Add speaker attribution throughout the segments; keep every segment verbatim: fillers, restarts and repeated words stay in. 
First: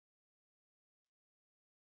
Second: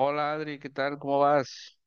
Speaker 1: Hola Adri, ¿qué tal? ¿Cómo vas?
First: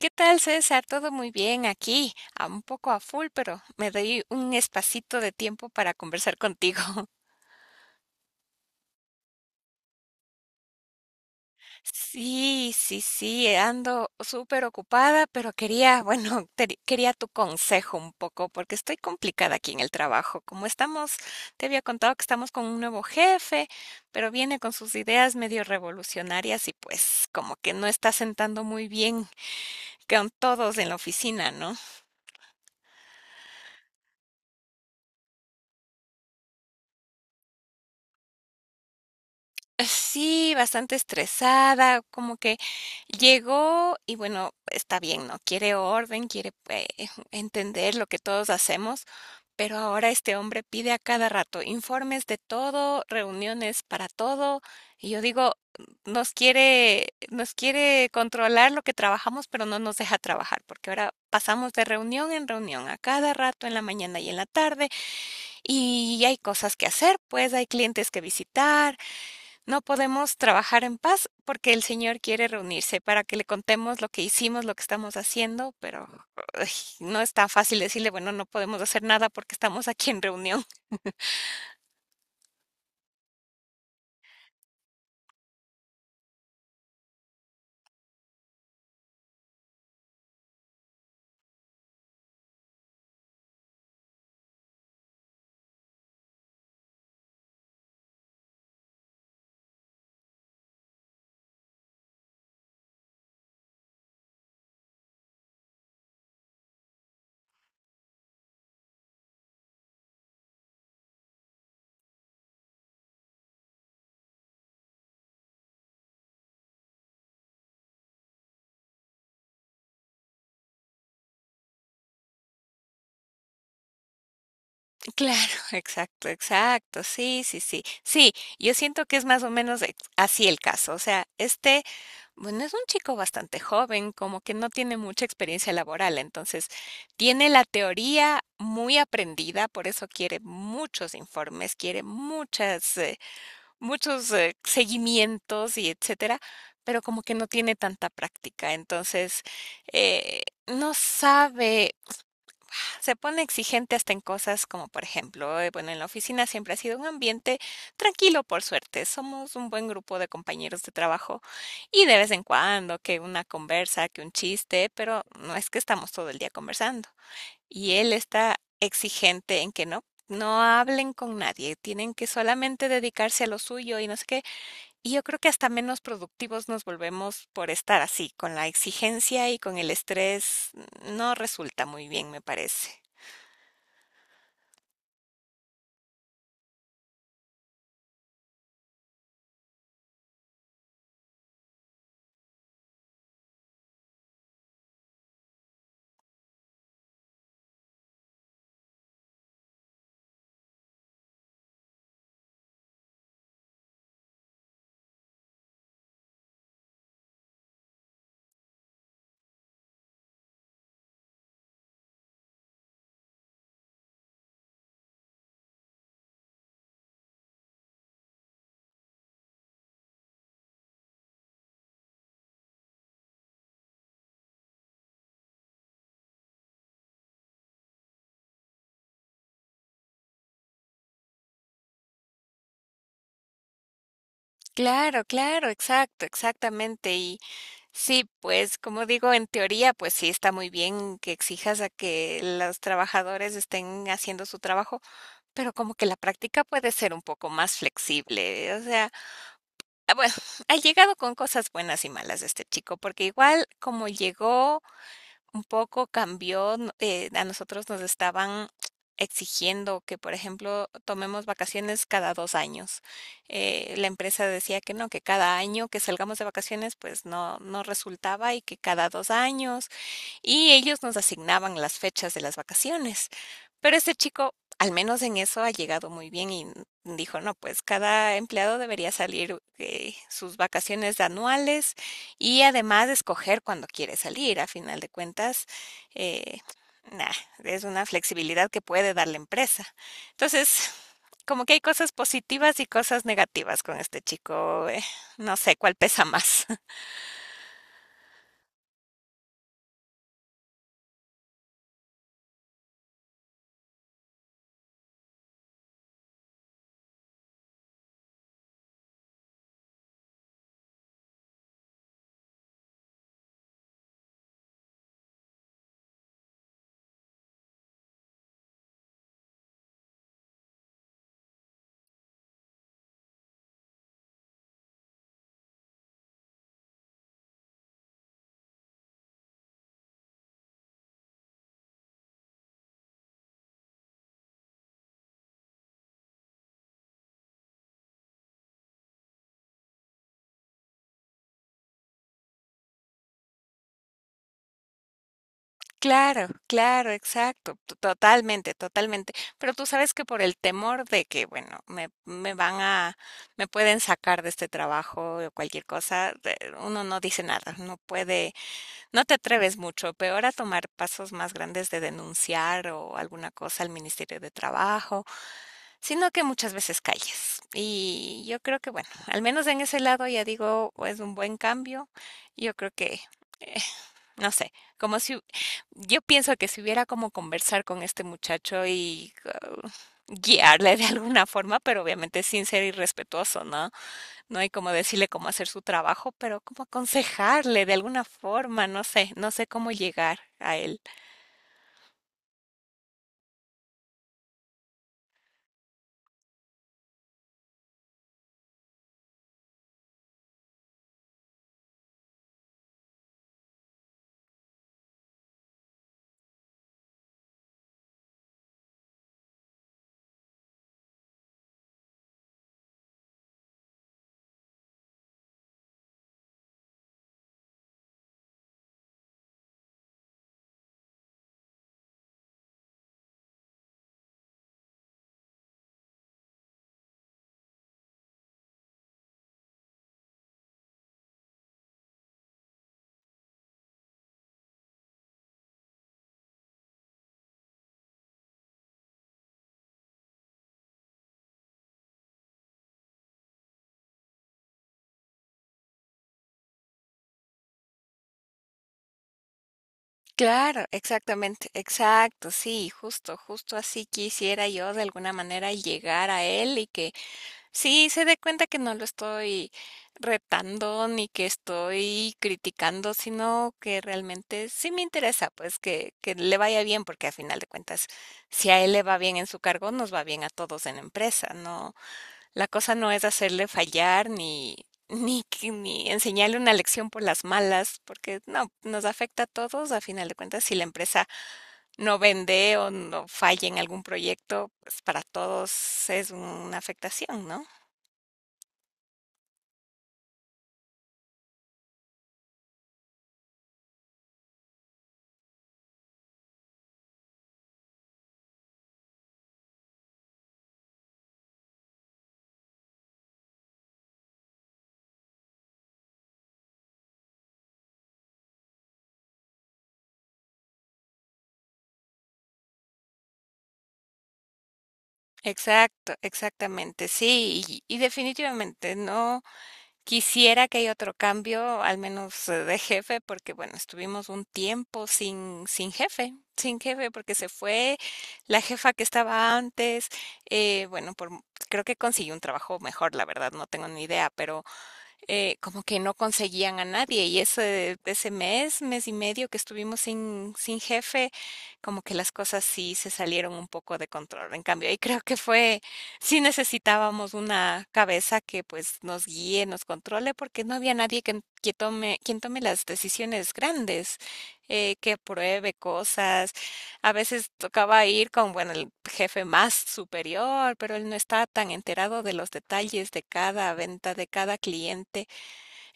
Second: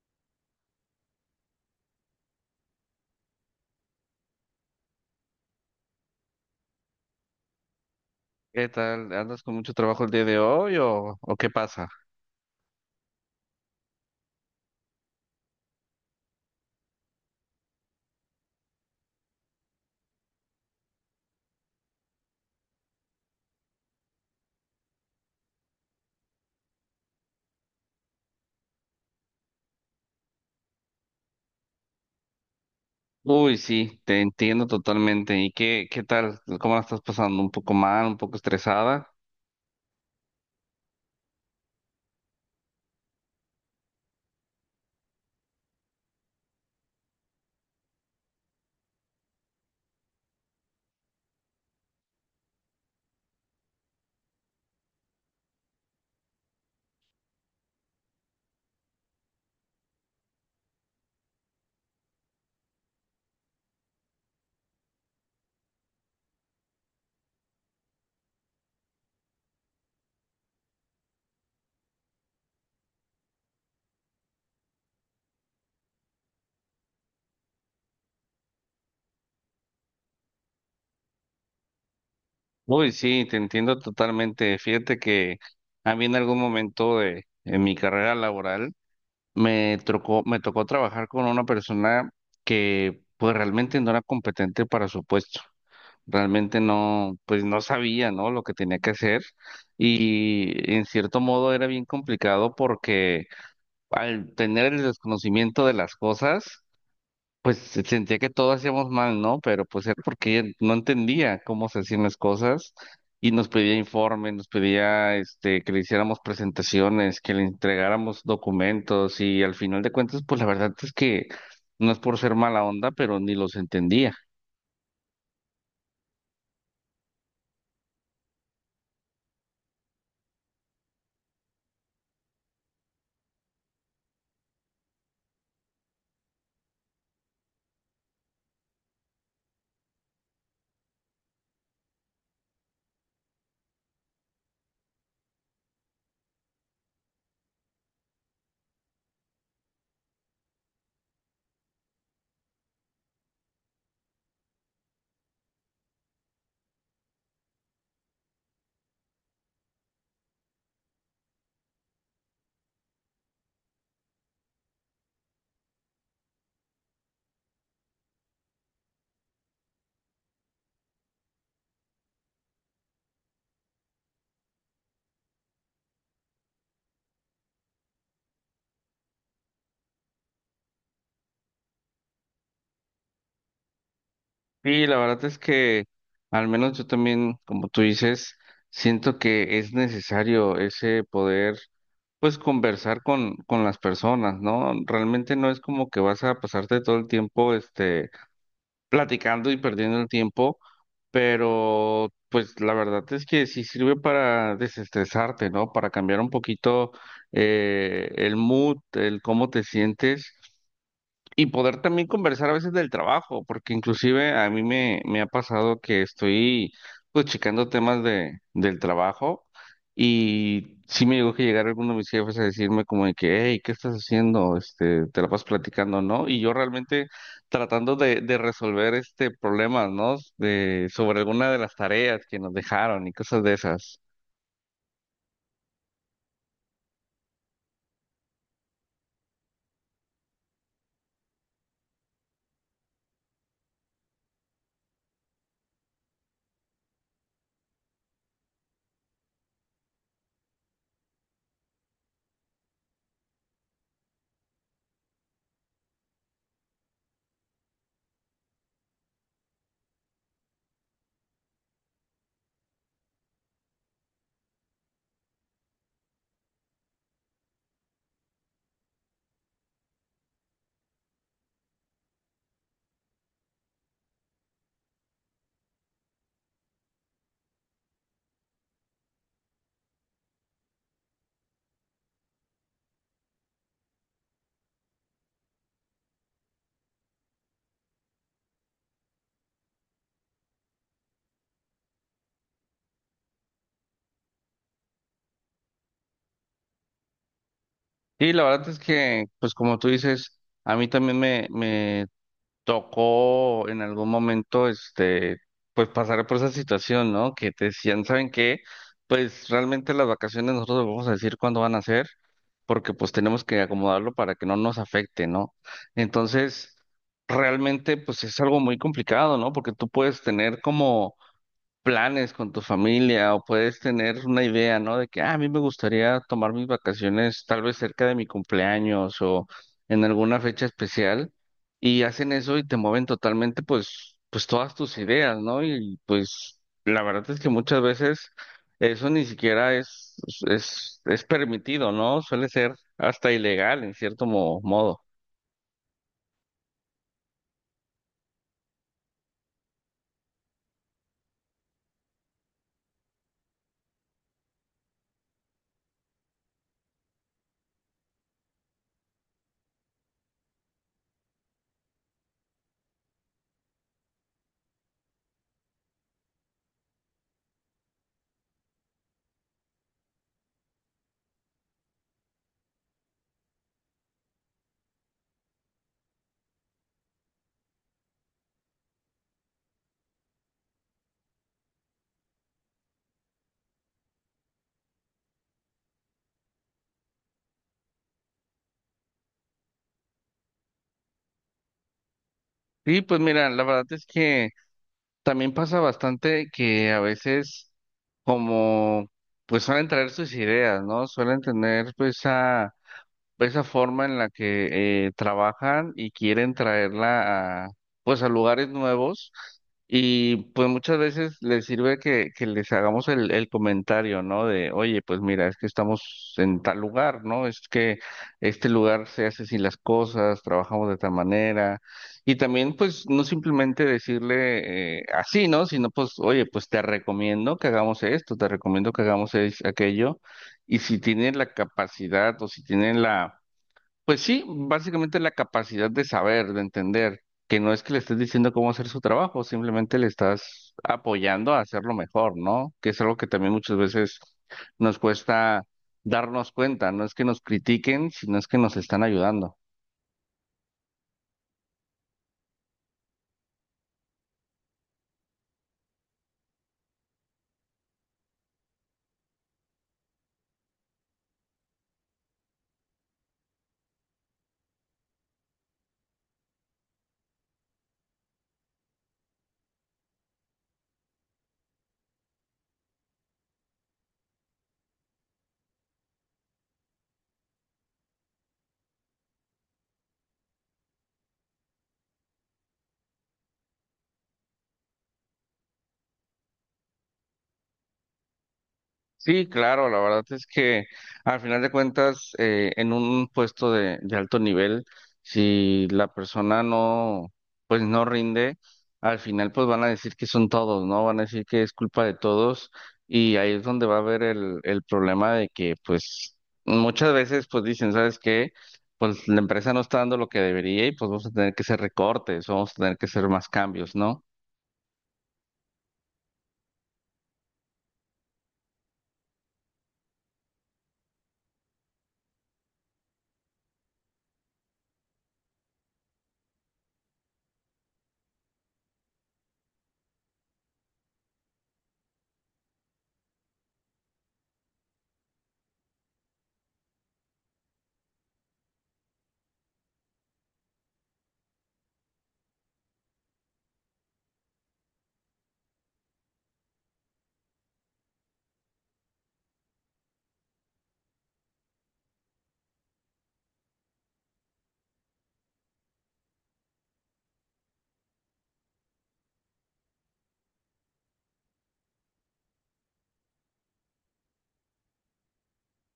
Speaker 2: ¿Qué tal, César? Todo muy bien aquí, a un poco a full, pero me doy un espacito de tiempo para conversar contigo.
Speaker 1: ¿Qué tal? ¿Andas con mucho trabajo el día de hoy o, o qué pasa?
Speaker 2: Sí, sí, sí, ando súper ocupada, pero quería, bueno, te- quería tu consejo un poco, porque estoy complicada aquí en el trabajo. Como estamos, te había contado que estamos con un nuevo jefe, pero viene con sus ideas medio revolucionarias y pues como que no está sentando muy bien con todos en la oficina, ¿no?
Speaker 1: Uy, sí, te entiendo totalmente. ¿Y qué, qué tal? ¿Cómo la estás pasando? ¿Un poco mal? ¿Un poco estresada?
Speaker 2: Sí, bastante estresada, como que llegó y bueno, está bien, ¿no? Quiere orden, quiere eh, entender lo que todos hacemos, pero ahora este hombre pide a cada rato informes de todo, reuniones para todo, y yo digo, nos quiere, nos quiere controlar lo que trabajamos, pero no nos deja trabajar, porque ahora pasamos de reunión en reunión a cada rato en la mañana y en la tarde, y hay cosas que hacer, pues hay clientes que visitar. No podemos trabajar en paz porque el Señor quiere reunirse para que le contemos lo que hicimos, lo que estamos haciendo, pero ay, no está fácil decirle, bueno, no podemos hacer nada porque estamos aquí en reunión.
Speaker 1: Uy, sí, te entiendo totalmente. Fíjate que a mí en algún momento de en mi carrera laboral me tocó, me tocó trabajar con una persona que pues realmente no era competente para su puesto. Realmente no, pues no sabía, ¿no? Lo que tenía que hacer y en cierto modo era bien complicado porque al tener el desconocimiento de las cosas, pues se- sentía que todo hacíamos mal, ¿no? Pero pues era porque ella no entendía cómo se hacían las cosas y nos pedía informes, nos pedía este que le hiciéramos presentaciones, que le entregáramos documentos y al final de cuentas, pues la verdad es que no es por ser mala onda, pero ni los entendía.
Speaker 2: Claro, exacto, exacto, sí, sí, sí. Sí, yo siento que es más o menos ex- así el caso. O sea, este, bueno, es un chico bastante joven, como que no tiene mucha experiencia laboral, entonces tiene la teoría muy aprendida, por eso quiere muchos informes, quiere muchas... eh, muchos, eh, seguimientos y etcétera, pero como que no tiene tanta práctica. Entonces, eh, no sabe, se pone exigente hasta en cosas como, por ejemplo, eh, bueno, en la oficina siempre ha sido un ambiente tranquilo, por suerte. Somos un buen grupo de compañeros de trabajo y de vez en cuando que una conversa, que un chiste, pero no es que estamos todo el día conversando. Y él está exigente en que no. No hablen con nadie, tienen que solamente dedicarse a lo suyo y no sé qué. Y yo creo que hasta menos productivos nos volvemos por estar así, con la exigencia y con el estrés no resulta muy bien, me parece.
Speaker 1: Sí, la verdad es que al menos yo también, como tú dices, siento que es necesario ese poder, pues conversar con, con las personas, ¿no? Realmente no es como que vas a pasarte todo el tiempo, este, platicando y perdiendo el tiempo, pero pues la verdad es que sí sirve para desestresarte, ¿no? Para cambiar un poquito eh, el mood, el cómo te sientes. Y poder también conversar a veces del trabajo, porque inclusive a mí me, me ha pasado que estoy pues checando temas de, del trabajo y sí me llegó que llegar alguno de mis jefes a decirme como de que, hey, ¿qué estás haciendo? Este, te la vas platicando, ¿no? Y yo realmente tratando de, de resolver este problema, ¿no? De, sobre alguna de las tareas que nos dejaron y cosas de esas.
Speaker 2: Claro, claro, exacto, exactamente. Y sí, pues como digo, en teoría, pues sí está muy bien que exijas a que los trabajadores estén haciendo su trabajo, pero como que la práctica puede ser un poco más flexible. O sea, ah, bueno, ha llegado con cosas buenas y malas este chico, porque igual como llegó un poco cambió, n eh, a nosotros nos estaban exigiendo que, por ejemplo, tomemos vacaciones cada dos años. Eh, la empresa decía que no, que cada año que salgamos de vacaciones, pues no no resultaba y que cada dos años, y ellos nos asignaban las fechas de las vacaciones. Pero este chico, al menos en eso, ha llegado muy bien y dijo, no, pues cada empleado debería salir eh, sus vacaciones anuales y además escoger cuando quiere salir. A final de cuentas, eh, nah, es una flexibilidad que puede dar la empresa. Entonces, como que hay cosas positivas y cosas negativas con este chico. Eh, no sé cuál pesa más.
Speaker 1: Y la verdad es que, pues como tú dices, a mí también me me tocó en algún momento, este, pues pasar por esa situación, ¿no? Que te decían, ¿saben qué? Pues realmente las vacaciones nosotros les vamos a decir cuándo van a ser, porque pues tenemos que acomodarlo para que no nos afecte, ¿no? Entonces, realmente pues es algo muy complicado, ¿no? Porque tú puedes tener como planes con tu familia o puedes tener una idea, ¿no? De que "Ah, a mí me gustaría tomar mis vacaciones tal vez cerca de mi cumpleaños o en alguna fecha especial y hacen eso y te mueven totalmente pues pues todas tus ideas, ¿no? Y pues la verdad es que muchas veces eso ni siquiera es es es permitido, ¿no? Suele ser hasta ilegal en cierto mo- modo.
Speaker 2: Claro, claro, exacto, to totalmente, totalmente. Pero tú sabes que por el temor de que, bueno, me me van a me pueden sacar de este trabajo o cualquier cosa, de uno no dice nada, no puede, no te atreves mucho, peor a tomar pasos más grandes de denunciar o alguna cosa al Ministerio de Trabajo, sino que muchas veces calles. Y yo creo que, bueno, al menos en ese lado ya digo, es un buen cambio. Yo creo que eh, no sé, como si yo pienso que si hubiera como conversar con este muchacho y uh, guiarle de alguna forma, pero obviamente sin ser irrespetuoso, ¿no? No hay como decirle cómo hacer su trabajo, pero como aconsejarle de alguna forma, no sé, no sé cómo llegar a él.
Speaker 1: Sí, pues mira, la verdad es que también pasa bastante que a veces como pues suelen traer sus ideas, ¿no? Suelen tener pues a esa forma en la que eh, trabajan y quieren traerla a, pues a lugares nuevos y pues muchas veces les sirve que, que les hagamos el, el comentario, ¿no? De, oye, pues mira, es que estamos en tal lugar, ¿no? Es que este lugar se hace así las cosas, trabajamos de tal manera y también pues no simplemente decirle eh, así, ¿no? Sino pues, oye, pues te recomiendo que hagamos esto, te recomiendo que hagamos es- aquello y si tienen la capacidad o si tienen la pues sí, básicamente la capacidad de saber, de entender, que no es que le estés diciendo cómo hacer su trabajo, simplemente le estás apoyando a hacerlo mejor, ¿no? Que es algo que también muchas veces nos cuesta darnos cuenta, no es que nos critiquen, sino es que nos están ayudando.
Speaker 2: Claro, exactamente, exacto, sí, justo, justo así quisiera yo de alguna manera llegar a él y que sí, se dé cuenta que no lo estoy retando ni que estoy criticando, sino que realmente sí me interesa, pues que, que le vaya bien, porque a final de cuentas, si a él le va bien en su cargo, nos va bien a todos en la empresa, ¿no? La cosa no es hacerle fallar ni, ni, que- ni enseñarle una lección por las malas, porque no, nos afecta a todos, a final de cuentas, si la empresa no vende o no falla en algún proyecto, pues para todos es una afectación, ¿no?
Speaker 1: Sí, claro, la verdad es que al final de cuentas, eh, en un puesto de, de alto nivel, si la persona no, pues no rinde, al final pues van a decir que son todos, ¿no? Van a decir que es culpa de todos y ahí es donde va a haber el, el problema de que pues muchas veces pues dicen, ¿sabes qué? Pues la empresa no está dando lo que debería y pues vamos a tener que hacer recortes, vamos a tener que hacer más cambios, ¿no?
Speaker 2: Exacto, exactamente, sí, y, y definitivamente no quisiera que haya otro cambio, al menos eh, de jefe, porque bueno, estuvimos un tiempo sin, sin jefe, sin jefe, porque se fue la jefa que estaba antes, eh, bueno, por, creo que consiguió un trabajo mejor, la verdad, no tengo ni idea, pero eh, como que no conseguían a nadie y ese, ese mes, mes y medio que estuvimos sin, sin jefe, como que las cosas sí se salieron un poco de control. En cambio, ahí creo que fue, sí necesitábamos una cabeza que pues nos guíe, nos controle, porque no había nadie que, que tome, quien tome las decisiones grandes, eh, que apruebe cosas. A veces tocaba ir con, bueno, el jefe más superior, pero él no está tan enterado de los detalles de cada venta, de cada cliente.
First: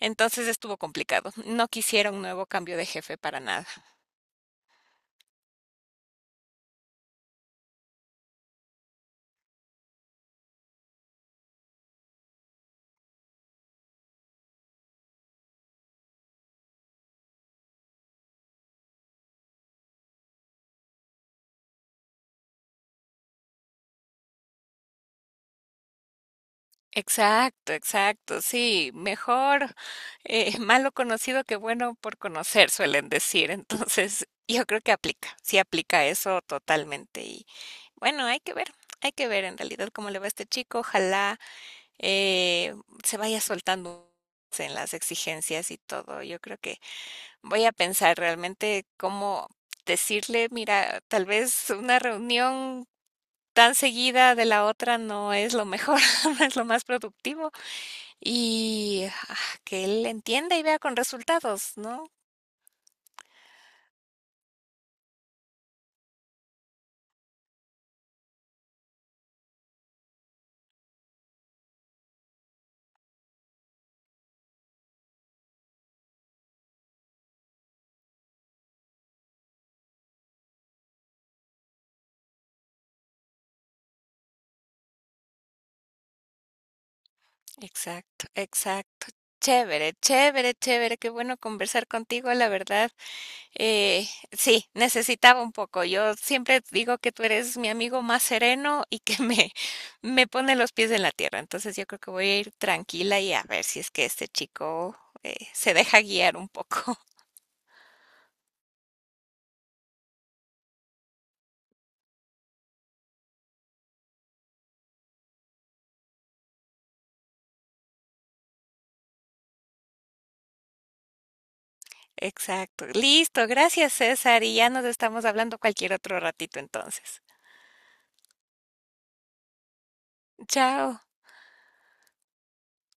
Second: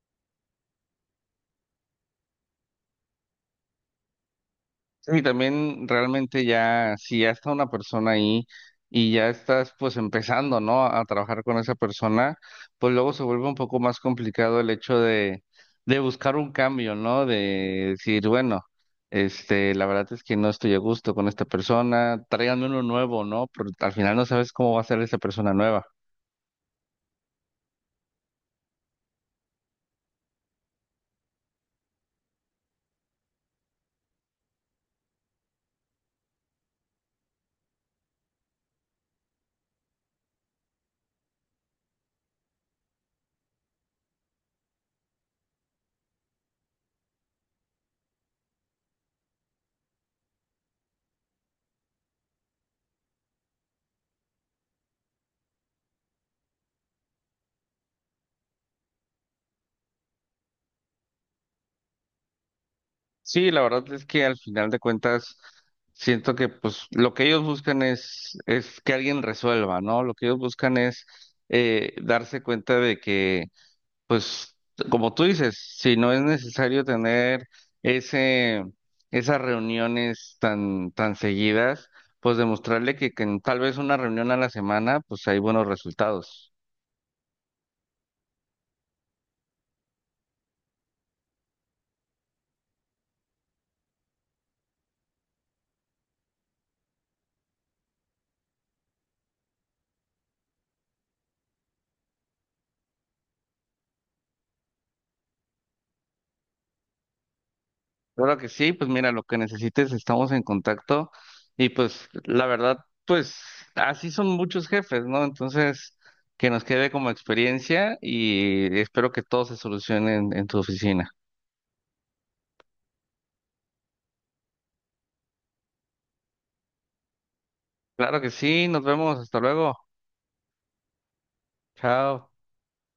Speaker 2: Entonces estuvo complicado. No quisiera un nuevo cambio de jefe para nada.
Speaker 1: Sí, también realmente ya, si ya está una persona ahí y ya estás pues empezando, ¿no? A trabajar con esa persona, pues luego se vuelve un poco más complicado el hecho de, de buscar un cambio, ¿no? De decir, bueno, este, la verdad es que no estoy a gusto con esta persona, tráiganme uno nuevo, ¿no? Pero al final no sabes cómo va a ser esa persona nueva.
Speaker 2: Exacto, exacto. Sí, mejor eh, malo conocido que bueno por conocer, suelen decir. Entonces, yo creo que aplica, sí aplica eso totalmente. Y bueno, hay que ver, hay que ver en realidad cómo le va a este chico. Ojalá eh, se vaya soltando en las exigencias y todo. Yo creo que voy a pensar realmente cómo decirle, mira, tal vez una reunión tan seguida de la otra no es lo mejor, no es lo más productivo. Y ah, que él entienda y vea con resultados, ¿no?
Speaker 1: Sí, la verdad es que al final de cuentas siento que pues lo que ellos buscan es, es que alguien resuelva, ¿no? Lo que ellos buscan es eh, darse cuenta de que pues como tú dices, si no es necesario tener ese, esas reuniones tan, tan seguidas, pues demostrarle que, que en tal vez una reunión a la semana pues hay buenos resultados.
Speaker 2: Exacto, exacto. Chévere, chévere, chévere, qué bueno conversar contigo, la verdad. Eh, sí, necesitaba un poco. Yo siempre digo que tú eres mi amigo más sereno y que me, me pone los pies en la tierra. Entonces yo creo que voy a ir tranquila y a ver si es que este chico eh, se deja guiar un poco.
Speaker 1: Claro que sí, pues mira, lo que necesites, estamos en contacto y pues la verdad, pues así son muchos jefes, ¿no? Entonces, que nos quede como experiencia y espero que todo se solucione en, en tu oficina.
Speaker 2: Exacto. Listo, gracias César, y ya nos estamos hablando cualquier otro ratito entonces.
Speaker 1: Claro que sí, nos vemos, hasta luego,
Speaker 2: Chao.
Speaker 1: chao.